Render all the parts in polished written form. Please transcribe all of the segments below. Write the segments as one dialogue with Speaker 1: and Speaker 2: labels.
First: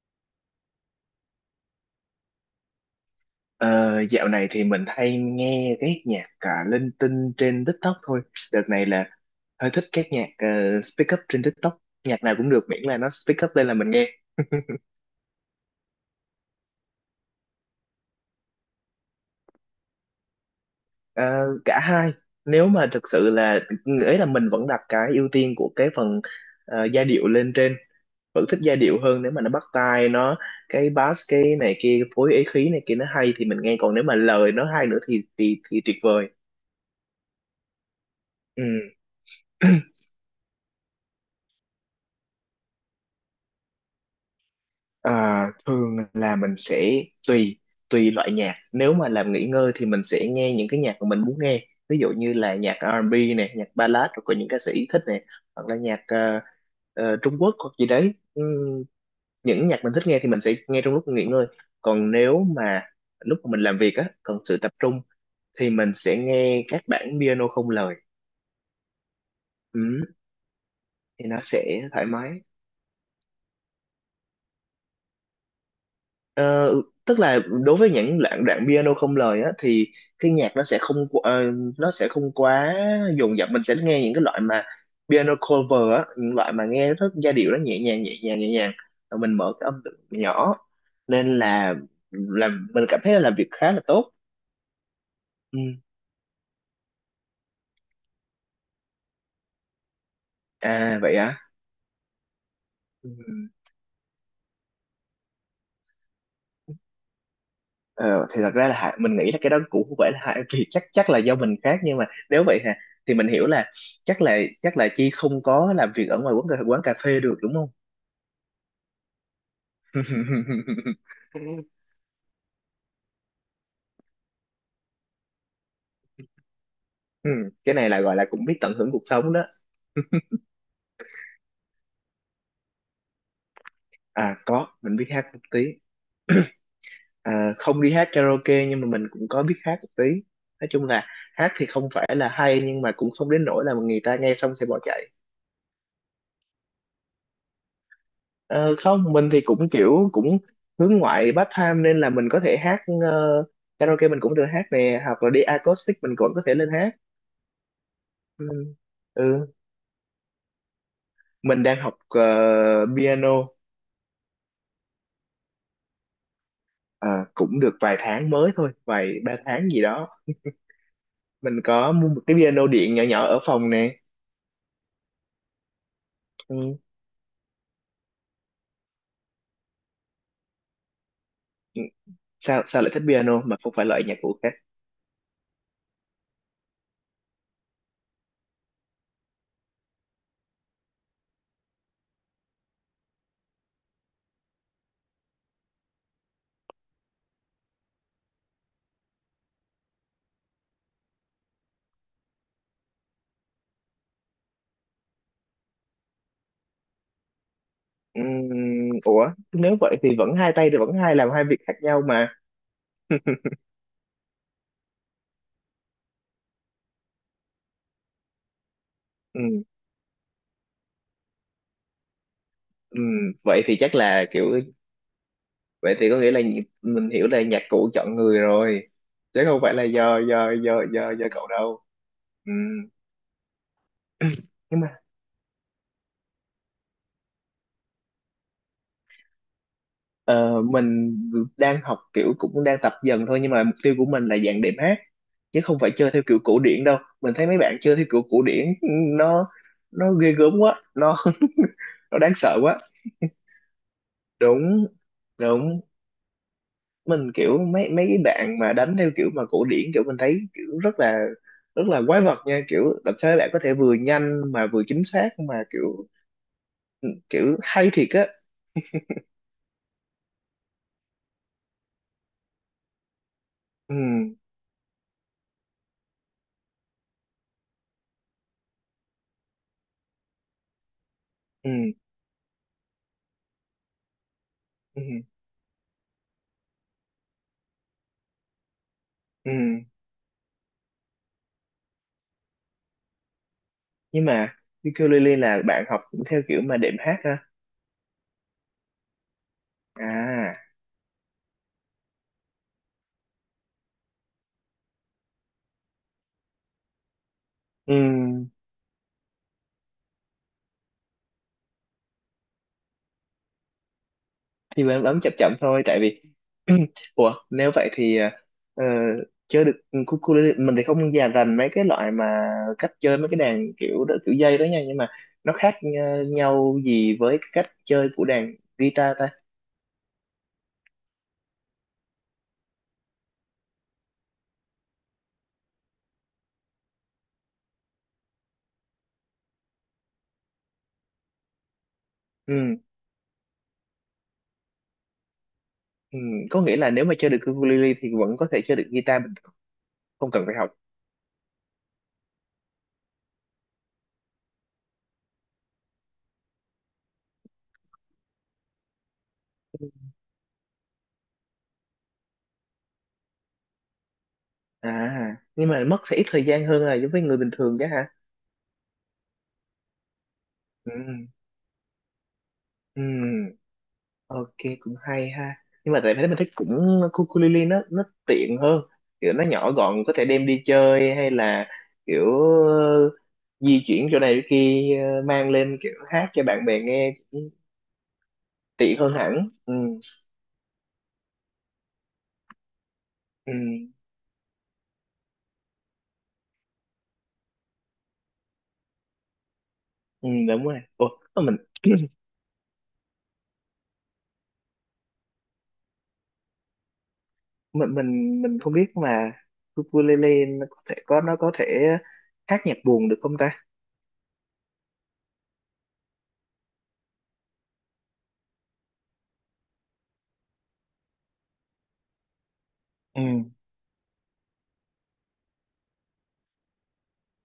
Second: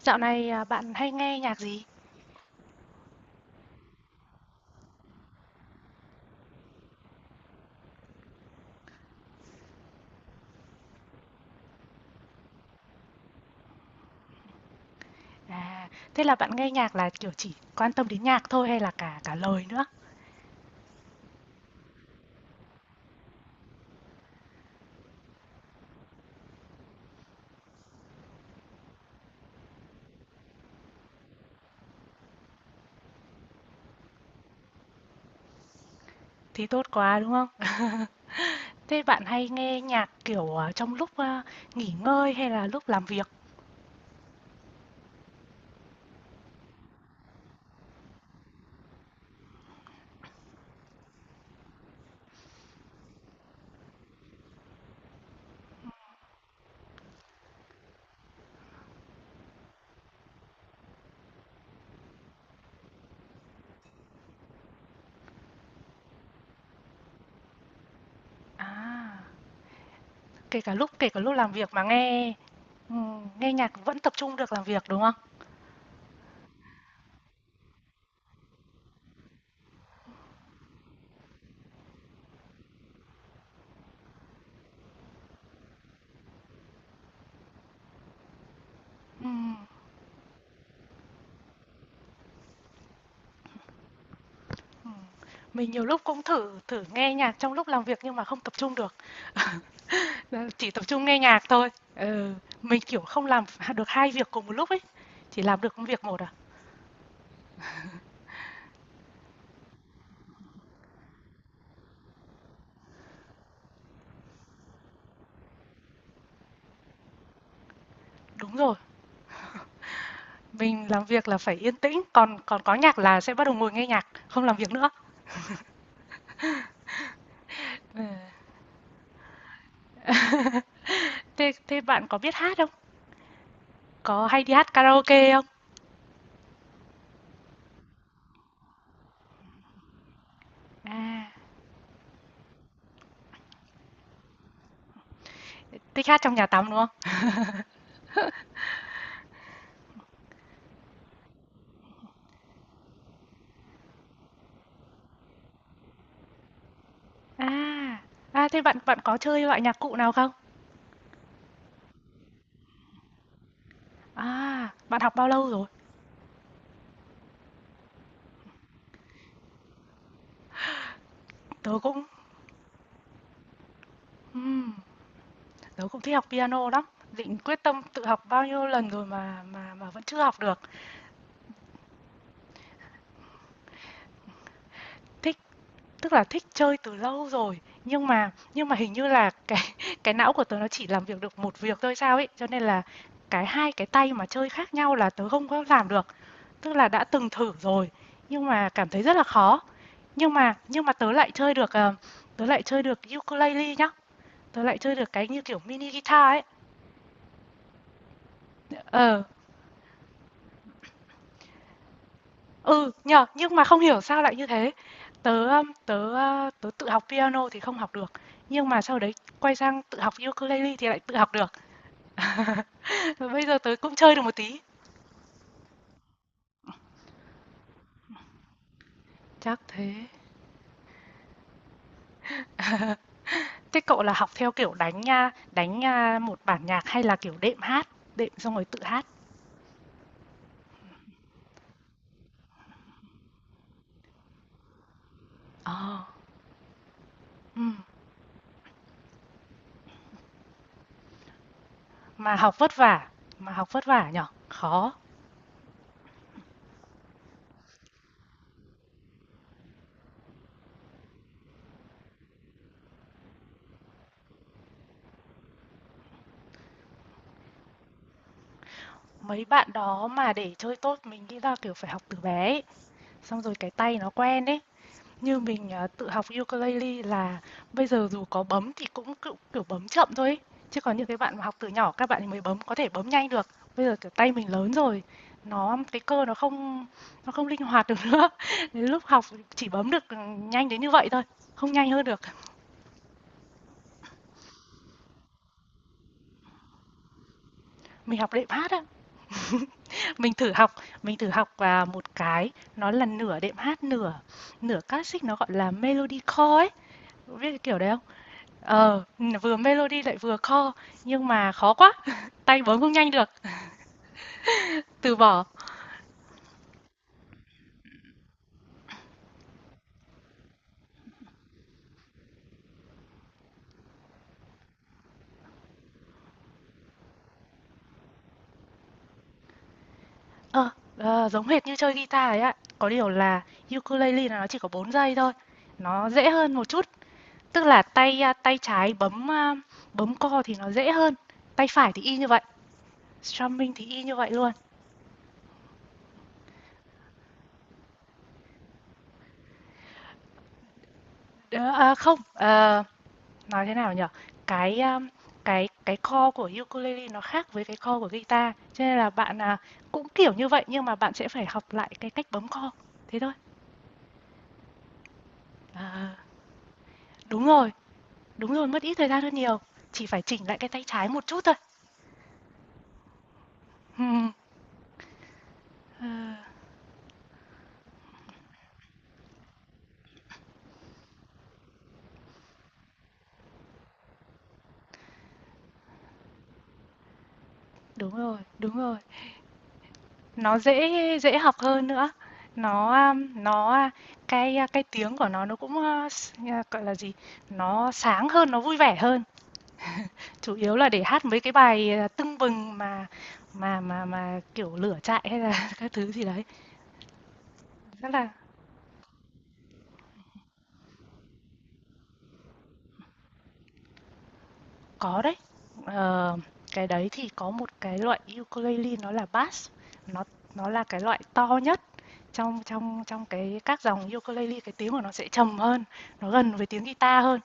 Speaker 1: Dạo này, bạn hay nghe nhạc gì?
Speaker 2: Ờ, Dạo này thì mình hay nghe cái nhạc cả linh tinh trên TikTok thôi. Đợt này là hơi thích các nhạc speak up trên TikTok. Nhạc nào cũng được miễn là nó speak up lên là mình nghe.
Speaker 1: À, thế là bạn nghe nhạc là, kiểu, chỉ quan tâm đến nhạc thôi hay là cả cả lời nữa?
Speaker 2: Ờ, cả hai. Nếu mà thực sự là nghĩa là mình vẫn đặt cái ưu tiên của cái phần giai điệu lên trên. Vẫn thích giai điệu hơn nếu mà nó bắt tai, nó cái bass cái này kia phối ý khí này kia nó hay thì mình nghe, còn nếu mà lời nó hay nữa thì thì tuyệt vời.
Speaker 1: Thì tốt quá, đúng không? Thế bạn hay
Speaker 2: Ừ.
Speaker 1: nghe nhạc, kiểu, trong lúc, nghỉ ngơi hay là lúc làm việc?
Speaker 2: Ờ, Thường là mình sẽ tùy tùy loại nhạc, nếu mà làm nghỉ ngơi thì mình sẽ nghe những cái nhạc mà mình muốn nghe, ví dụ như là nhạc R&B này, nhạc ballad, rồi có những ca sĩ thích này hoặc là nhạc Trung Quốc hoặc gì đấy. Những nhạc mình thích nghe thì mình sẽ nghe trong lúc nghỉ ngơi, còn nếu mà lúc mà mình làm việc á, cần sự tập trung thì mình sẽ nghe các bản piano không lời.
Speaker 1: À,
Speaker 2: Ừm,
Speaker 1: kể cả
Speaker 2: thì
Speaker 1: lúc
Speaker 2: nó
Speaker 1: làm việc mà
Speaker 2: sẽ thoải
Speaker 1: nghe
Speaker 2: mái.
Speaker 1: nghe nhạc vẫn tập trung được làm việc, đúng không?
Speaker 2: Ờ, Tức là đối với những đoạn đoạn piano không lời á thì cái nhạc nó sẽ không qu- ờ, nó sẽ không quá dồn dập, mình sẽ nghe những cái loại mà piano cover á, những loại mà nghe rất giai điệu, nó nhẹ nhàng nhẹ nhàng, rồi mình mở
Speaker 1: Ừm.
Speaker 2: cái âm lượng nhỏ, nên là làm mình cảm thấy là làm việc khá là tốt. Ừ.
Speaker 1: Mình nhiều lúc cũng thử thử nghe nhạc trong lúc làm việc nhưng mà không tập trung được. Ờ, chỉ tập
Speaker 2: À
Speaker 1: trung
Speaker 2: vậy
Speaker 1: nghe nhạc
Speaker 2: á.
Speaker 1: thôi. Ừ, mình, kiểu,
Speaker 2: Ừ.
Speaker 1: không làm được hai việc cùng một lúc ấy, chỉ làm được một việc một à.
Speaker 2: Ờ, thì thật ra là mình nghĩ là cái đó cũng không phải là hai, vì chắc chắc là do mình khác, nhưng mà nếu vậy hả thì mình hiểu là chắc là Chi không có làm việc ở ngoài quán cà phê được đúng không?
Speaker 1: Đúng rồi, mình làm việc là phải yên tĩnh, còn còn có nhạc là sẽ bắt đầu ngồi nghe nhạc, không làm việc nữa.
Speaker 2: Ừ, cái này là
Speaker 1: Ờ,
Speaker 2: gọi là cũng biết tận hưởng cuộc sống đó.
Speaker 1: thế thế bạn có biết hát không? Có
Speaker 2: À
Speaker 1: hay đi
Speaker 2: có,
Speaker 1: hát
Speaker 2: mình biết hát
Speaker 1: karaoke
Speaker 2: một
Speaker 1: không?
Speaker 2: tí. À, không đi hát karaoke nhưng mà mình cũng có biết hát một tí. Nói chung là
Speaker 1: À,
Speaker 2: hát thì không phải là hay nhưng mà cũng không đến nỗi là người ta nghe xong sẽ bỏ chạy.
Speaker 1: thích hát trong nhà tắm, đúng không?
Speaker 2: Ờ, không, mình thì cũng kiểu cũng hướng ngoại part time, nên là mình có thể hát karaoke mình cũng được hát nè, hoặc là đi acoustic mình cũng có thể lên hát.
Speaker 1: À,
Speaker 2: Ừ.
Speaker 1: à, thế bạn bạn có chơi
Speaker 2: Ừ.
Speaker 1: loại nhạc cụ nào không?
Speaker 2: Mình đang học piano.
Speaker 1: À, bạn học bao lâu rồi?
Speaker 2: Ờ, Cũng được vài tháng mới thôi, vài ba tháng gì đó, mình
Speaker 1: Tớ
Speaker 2: có
Speaker 1: cũng
Speaker 2: mua một cái piano điện nhỏ nhỏ ở phòng nè.
Speaker 1: ừm. Tớ cũng thích học piano
Speaker 2: Ừ.
Speaker 1: lắm, định quyết tâm tự học bao nhiêu lần rồi mà vẫn chưa học được.
Speaker 2: Ừ, sao sao lại thích piano mà không phải loại nhạc cụ khác?
Speaker 1: Thích tức là thích chơi từ lâu rồi, nhưng mà hình như là cái não của tớ nó chỉ làm việc được một việc thôi sao ấy, cho nên là cái hai cái tay mà chơi khác nhau là tớ không có làm được. Tức là đã từng thử rồi nhưng mà cảm thấy rất là khó. Nhưng mà tớ lại chơi được tớ lại chơi được ukulele nhá. Tớ lại chơi được cái như kiểu mini guitar ấy. Ờ,
Speaker 2: Ủa nếu vậy thì vẫn hai tay thì vẫn hai làm hai việc khác nhau mà.
Speaker 1: ừ, nhờ, nhưng mà không hiểu sao lại như thế. Tớ Tớ tớ tự học piano thì không học được, nhưng mà sau đấy quay
Speaker 2: Ừm.
Speaker 1: sang tự học ukulele thì lại tự học được. Và
Speaker 2: Ừm,
Speaker 1: bây giờ
Speaker 2: vậy
Speaker 1: tớ
Speaker 2: thì chắc
Speaker 1: cũng chơi được
Speaker 2: là
Speaker 1: một tí.
Speaker 2: kiểu vậy thì có nghĩa là mình hiểu là nhạc cụ chọn người rồi, chứ
Speaker 1: Chắc
Speaker 2: không phải là
Speaker 1: thế.
Speaker 2: do do cậu đâu. Ừ.
Speaker 1: Thế cậu là học theo kiểu
Speaker 2: Nhưng mà
Speaker 1: đánh nha một bản nhạc hay là kiểu đệm hát, đệm xong rồi tự hát?
Speaker 2: ờ, mình đang học kiểu cũng đang tập dần thôi, nhưng mà mục tiêu của mình là dạng đệm hát, chứ không phải
Speaker 1: Ờ,
Speaker 2: chơi theo kiểu cổ điển đâu. Mình thấy mấy
Speaker 1: ừm,
Speaker 2: bạn chơi theo kiểu cổ điển nó nó ghê gớm quá, nó nó đáng
Speaker 1: mà học
Speaker 2: sợ
Speaker 1: vất
Speaker 2: quá.
Speaker 1: vả, mà học vất vả nhở,
Speaker 2: Đúng,
Speaker 1: khó.
Speaker 2: đúng, mình kiểu mấy mấy cái bạn mà đánh theo kiểu mà cổ điển, kiểu mình thấy kiểu rất là quái vật nha, kiểu làm sao bạn có thể vừa nhanh mà vừa chính xác mà kiểu kiểu hay thiệt á.
Speaker 1: Mấy bạn đó mà để chơi tốt mình nghĩ là kiểu phải học từ bé ấy. Xong rồi cái
Speaker 2: Ừ.
Speaker 1: tay nó quen ấy. Như mình, à, tự học ukulele là bây giờ dù có bấm thì cũng cựu kiểu bấm chậm thôi ấy. Chứ còn những cái bạn mà học từ
Speaker 2: Ừ.
Speaker 1: nhỏ các bạn ấy mới bấm có thể bấm nhanh được. Bây giờ, kiểu, tay mình lớn
Speaker 2: Ừ.
Speaker 1: rồi, cái cơ nó không linh hoạt được nữa. Đến lúc học
Speaker 2: Ừ,
Speaker 1: chỉ bấm được, ừ, nhanh đến như vậy thôi, không nhanh hơn được.
Speaker 2: nhưng mà ukulele là bạn học theo kiểu mà đệm hát ha?
Speaker 1: Mình học đệm hát á, mình thử
Speaker 2: À.
Speaker 1: học mình thử học, à, một cái nó là nửa đệm hát, nửa nửa classic, nó gọi là Melodycore ấy, biết cái kiểu đấy không?
Speaker 2: Ừ,
Speaker 1: Ờ, vừa melody lại vừa core nhưng mà khó quá, tay bấm không nhanh được,
Speaker 2: nhưng mà em
Speaker 1: từ
Speaker 2: bấm chậm
Speaker 1: bỏ.
Speaker 2: chậm thôi, tại vì ủa nếu vậy thì ờ, chơi được cucu, mình thì không già rành mấy cái loại mà cách chơi mấy cái đàn kiểu đó, kiểu dây đó nha, nhưng mà nó khác nhau gì với cái cách chơi của đàn guitar ta?
Speaker 1: Ờ, Giống hệt như chơi guitar ấy ạ, có điều là ukulele là nó chỉ có 4 giây thôi, nó dễ hơn một chút, tức là tay trái bấm core thì nó dễ hơn, tay phải thì y như vậy,
Speaker 2: Ừ.
Speaker 1: strumming thì y như vậy luôn.
Speaker 2: Ừ, có nghĩa là nếu mà chơi được ukulele thì vẫn có thể chơi được guitar bình thường, không cần phải học.
Speaker 1: Không, ờ, nói thế nào nhở cái um, cái chord của ukulele nó khác với cái chord của guitar cho nên là cũng kiểu như vậy nhưng mà bạn sẽ phải học lại cái cách bấm chord thế thôi.
Speaker 2: À, nhưng mà mất
Speaker 1: À,
Speaker 2: sẽ ít thời gian hơn là giống với người
Speaker 1: đúng
Speaker 2: bình
Speaker 1: rồi
Speaker 2: thường chứ hả?
Speaker 1: đúng rồi mất ít thời gian hơn nhiều, chỉ phải chỉnh lại cái tay
Speaker 2: Ừ.
Speaker 1: trái một chút thôi.
Speaker 2: Ừ.
Speaker 1: Ừm,
Speaker 2: Ok, cũng hay ha, nhưng mà tại thế
Speaker 1: à,
Speaker 2: mình thích cũng ukulele, nó tiện hơn, kiểu nó nhỏ gọn có thể đem đi chơi hay là kiểu ờ, di chuyển chỗ này chỗ kia, mang lên kiểu hát cho bạn bè nghe cũng
Speaker 1: đúng rồi
Speaker 2: tiện hơn hẳn. Ừ.
Speaker 1: nó dễ dễ học hơn nữa
Speaker 2: Ừ.
Speaker 1: nó cái tiếng của nó cũng gọi là gì, nó sáng hơn nó vui vẻ hơn.
Speaker 2: Ừ
Speaker 1: Chủ
Speaker 2: đúng
Speaker 1: yếu
Speaker 2: rồi.
Speaker 1: là để
Speaker 2: Ủa
Speaker 1: hát mấy
Speaker 2: mà
Speaker 1: cái
Speaker 2: mình
Speaker 1: bài, à, tưng bừng mà kiểu, lửa trại hay là các thứ gì đấy.
Speaker 2: mình
Speaker 1: Rất là
Speaker 2: mình mình không biết mà ukulele nó có thể có nó có thể hát nhạc buồn được không ta?
Speaker 1: có đấy, ờ, cái đấy thì có một cái loại ukulele nó là bass, nó nó là cái loại to nhất trong trong
Speaker 2: Ừ.
Speaker 1: trong cái các dòng ukulele, cái tiếng của nó sẽ trầm hơn, nó gần với tiếng guitar hơn,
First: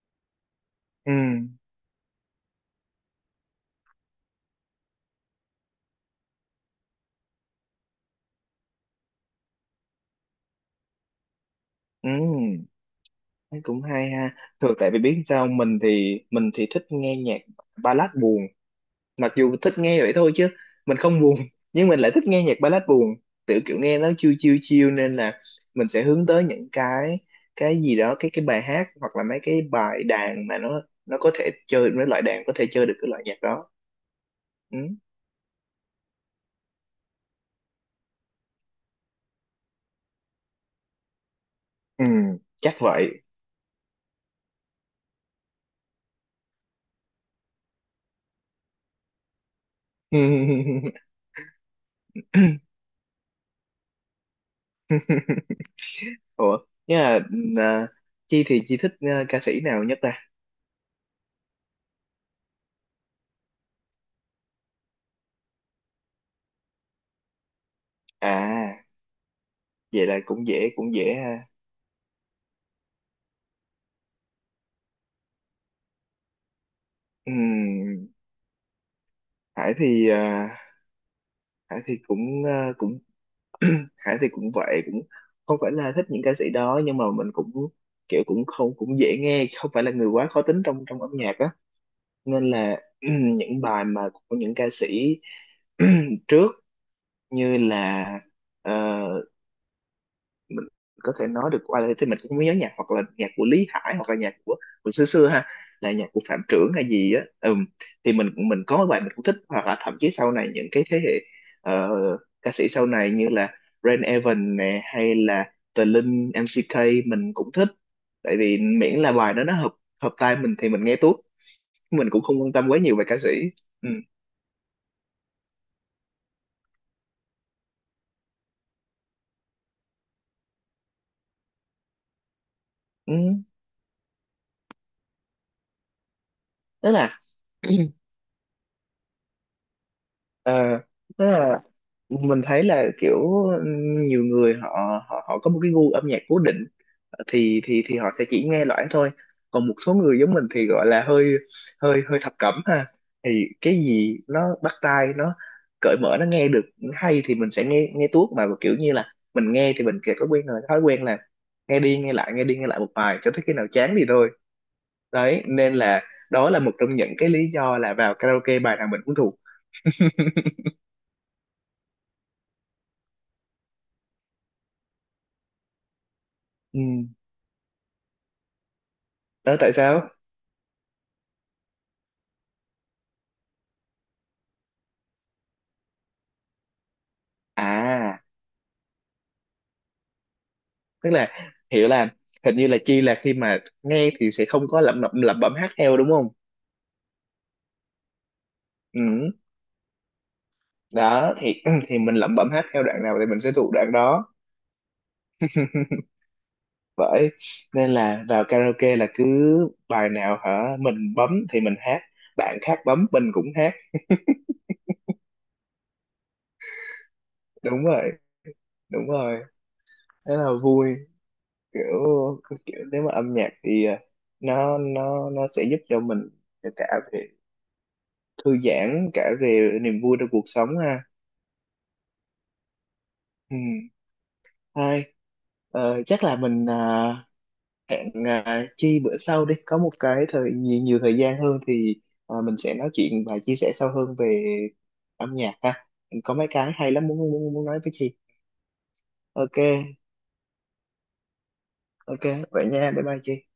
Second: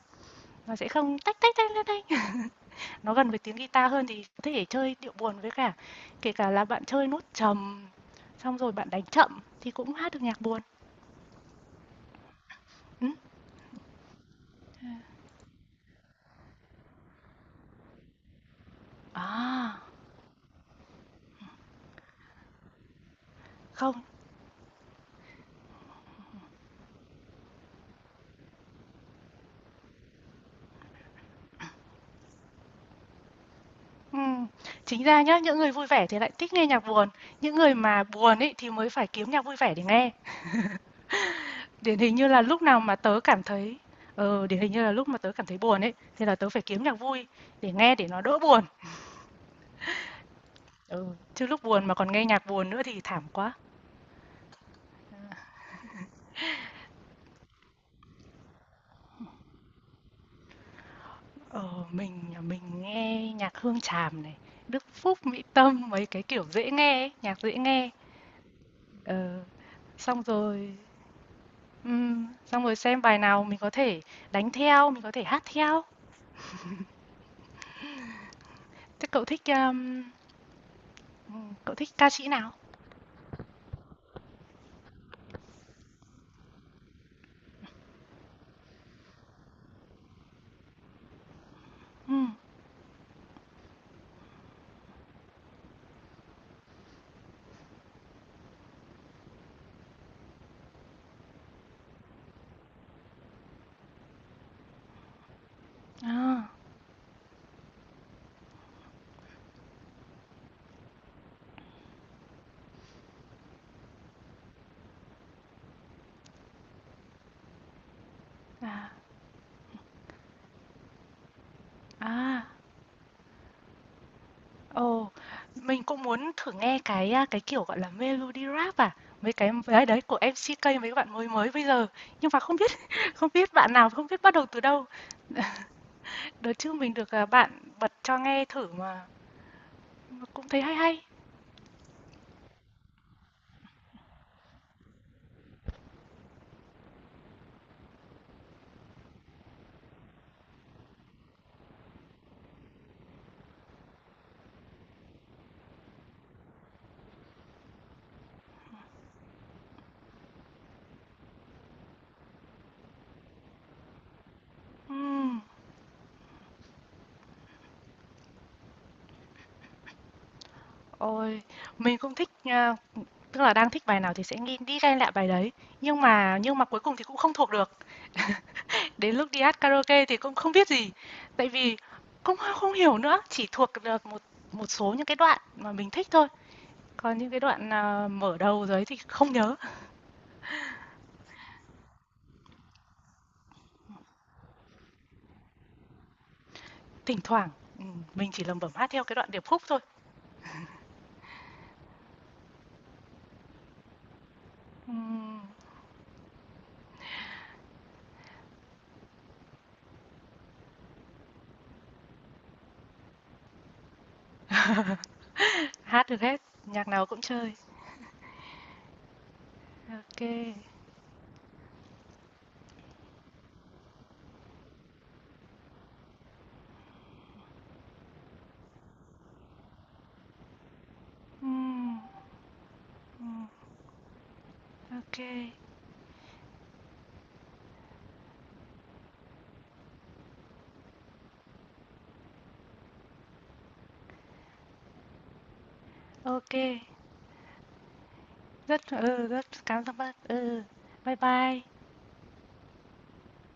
Speaker 1: nó sẽ
Speaker 2: Ừ.
Speaker 1: không tách, tách, tách, tách, tách. Nó gần với tiếng guitar hơn thì có thể chơi điệu buồn với cả kể cả là bạn chơi nốt trầm, xong rồi bạn đánh chậm thì cũng hát được nhạc buồn.
Speaker 2: Ừ.
Speaker 1: Ừm.
Speaker 2: Thấy cũng hay ha. Thường tại vì biết sao, mình thì thích nghe nhạc ballad buồn. Mặc dù thích
Speaker 1: À,
Speaker 2: nghe vậy thôi chứ mình không buồn, nhưng mình lại thích nghe nhạc ballad buồn. Tự kiểu nghe
Speaker 1: không,
Speaker 2: nó chill chill chill, nên là mình sẽ hướng tới những cái gì đó, cái bài hát hoặc là mấy cái bài đàn mà nó có thể chơi mấy loại đàn có thể chơi được cái loại nhạc đó.
Speaker 1: ừm,
Speaker 2: Ừ.
Speaker 1: chính ra nhá, những người vui vẻ thì lại thích nghe nhạc buồn, những người mà buồn ấy thì mới phải kiếm nhạc vui vẻ để nghe. Điển
Speaker 2: Ừ
Speaker 1: hình như là lúc
Speaker 2: chắc
Speaker 1: nào mà tớ
Speaker 2: vậy.
Speaker 1: cảm thấy ờ, điển hình như là lúc mà tớ cảm thấy buồn ấy thì là tớ phải kiếm nhạc vui để nghe để nó đỡ buồn. Ừ, chứ lúc buồn mà còn nghe nhạc buồn nữa thì thảm quá.
Speaker 2: Ủa, nhưng mà à, Chi thì Chi thích à, ca sĩ nào nhất ta?
Speaker 1: Ờ, mình nghe nhạc Hương Tràm này, Đức Phúc, Mỹ Tâm mấy cái kiểu dễ nghe ấy, nhạc dễ nghe.
Speaker 2: À,
Speaker 1: Ờ,
Speaker 2: vậy là
Speaker 1: xong rồi
Speaker 2: cũng dễ ha.
Speaker 1: ừm, xong rồi xem bài nào mình có thể đánh theo, mình có thể hát theo.
Speaker 2: Ừm,
Speaker 1: Thế
Speaker 2: Hải thì à,
Speaker 1: cậu
Speaker 2: Hải
Speaker 1: thích
Speaker 2: thì
Speaker 1: ca sĩ
Speaker 2: cũng
Speaker 1: nào?
Speaker 2: à, cũng Hải thì cũng vậy cũng không phải là thích những ca sĩ đó, nhưng mà mình cũng kiểu cũng không cũng dễ nghe, không phải là người quá khó tính trong trong âm nhạc á,
Speaker 1: Ừm.
Speaker 2: nên là những bài mà của những ca sĩ trước như là ờ, mình có thể nói được qua đây thì mình cũng không nhớ nhạc, hoặc là nhạc của Lý Hải hoặc là nhạc của xưa xưa ha, là nhạc của Phạm
Speaker 1: À,
Speaker 2: Trưởng hay gì á. Ừm, thì mình có mấy bài mình cũng thích, hoặc là thậm chí sau này những cái thế hệ ờ, ca sĩ sau này như là Rain Evans nè hay là Tờ Linh MCK, mình cũng thích, tại vì
Speaker 1: à,
Speaker 2: miễn là bài đó nó hợp hợp tai mình thì mình nghe tốt, mình cũng không
Speaker 1: à.
Speaker 2: quan tâm quá nhiều về ca sĩ. Ừ.
Speaker 1: Ồ, mình cũng muốn thử nghe cái à, cái kiểu gọi là melody rap à, mấy cái đấy đấy của MCK mấy bạn mới mới bây giờ. Nhưng mà không biết
Speaker 2: Ừ.
Speaker 1: không biết bạn nào không biết bắt đầu từ đâu. Đợt trước
Speaker 2: Tức
Speaker 1: mình được
Speaker 2: là
Speaker 1: à, bạn bật cho nghe thử mà cũng thấy hay
Speaker 2: ờ,
Speaker 1: hay.
Speaker 2: tức là mình thấy là kiểu nhiều người họ họ họ có một cái gu âm nhạc cố định thì thì họ sẽ chỉ nghe loãng thôi, còn một số người giống mình thì gọi là hơi hơi hơi thập cẩm ha, thì cái gì nó bắt tai, nó cởi mở, nó nghe được hay thì mình sẽ nghe nghe tuốt, mà kiểu như là mình nghe thì mình kìa có quen rồi thói quen là nghe đi nghe lại nghe đi nghe lại một bài cho tới khi nào chán thì thôi.
Speaker 1: Ừm,
Speaker 2: Đấy nên là đó là một trong những cái lý do là vào karaoke bài nào mình cũng thuộc.
Speaker 1: Ôi, mình cũng thích à, tức là đang thích bài nào thì sẽ nghi đi ghen lại bài đấy, nhưng mà cuối
Speaker 2: Ừ
Speaker 1: cùng thì cũng không thuộc được. Đến lúc đi
Speaker 2: đó
Speaker 1: hát
Speaker 2: tại
Speaker 1: karaoke
Speaker 2: sao.
Speaker 1: thì cũng không biết gì, tại vì cũng không không hiểu nữa, chỉ thuộc được một một số những cái đoạn mà mình thích thôi, còn những cái đoạn, à,
Speaker 2: À
Speaker 1: mở đầu đấy thì không nhớ.
Speaker 2: tức là hiểu là hình như là Chi là khi mà nghe thì sẽ không có lẩm lẩm lẩm bẩm hát theo đúng không?
Speaker 1: Thỉnh thoảng, ừ, mình chỉ lẩm bẩm hát theo cái đoạn
Speaker 2: Ừ.
Speaker 1: điệp khúc thôi.
Speaker 2: Đó thì thì mình lẩm bẩm hát theo đoạn nào thì mình sẽ thuộc đoạn đó,
Speaker 1: Ừm,
Speaker 2: bởi nên là vào karaoke là cứ bài nào hả mình bấm thì mình hát, bạn khác bấm mình cũng hát.
Speaker 1: hát được hết, nhạc nào cũng chơi.
Speaker 2: Đúng rồi, đúng rồi,
Speaker 1: Ok kê,
Speaker 2: thế là vui, kiểu kiểu nếu mà âm nhạc thì à, nó nó sẽ giúp cho mình cả về thư giãn, cả về niềm vui trong cuộc sống ha.
Speaker 1: ok,
Speaker 2: Ừ. Thôi,
Speaker 1: ô
Speaker 2: chắc là mình hẹn Chi bữa sau đi. Có một cái thời nhiều, nhiều thời gian hơn thì mình sẽ nói chuyện và chia sẻ sâu hơn về âm nhạc ha. Có mấy cái hay lắm muốn muốn muốn nói với Chi.
Speaker 1: rất ừ, rất
Speaker 2: Ok,
Speaker 1: cảm ơn bác, ừ, bye bye.
Speaker 2: ok, vậy nha. Bye bye Chi.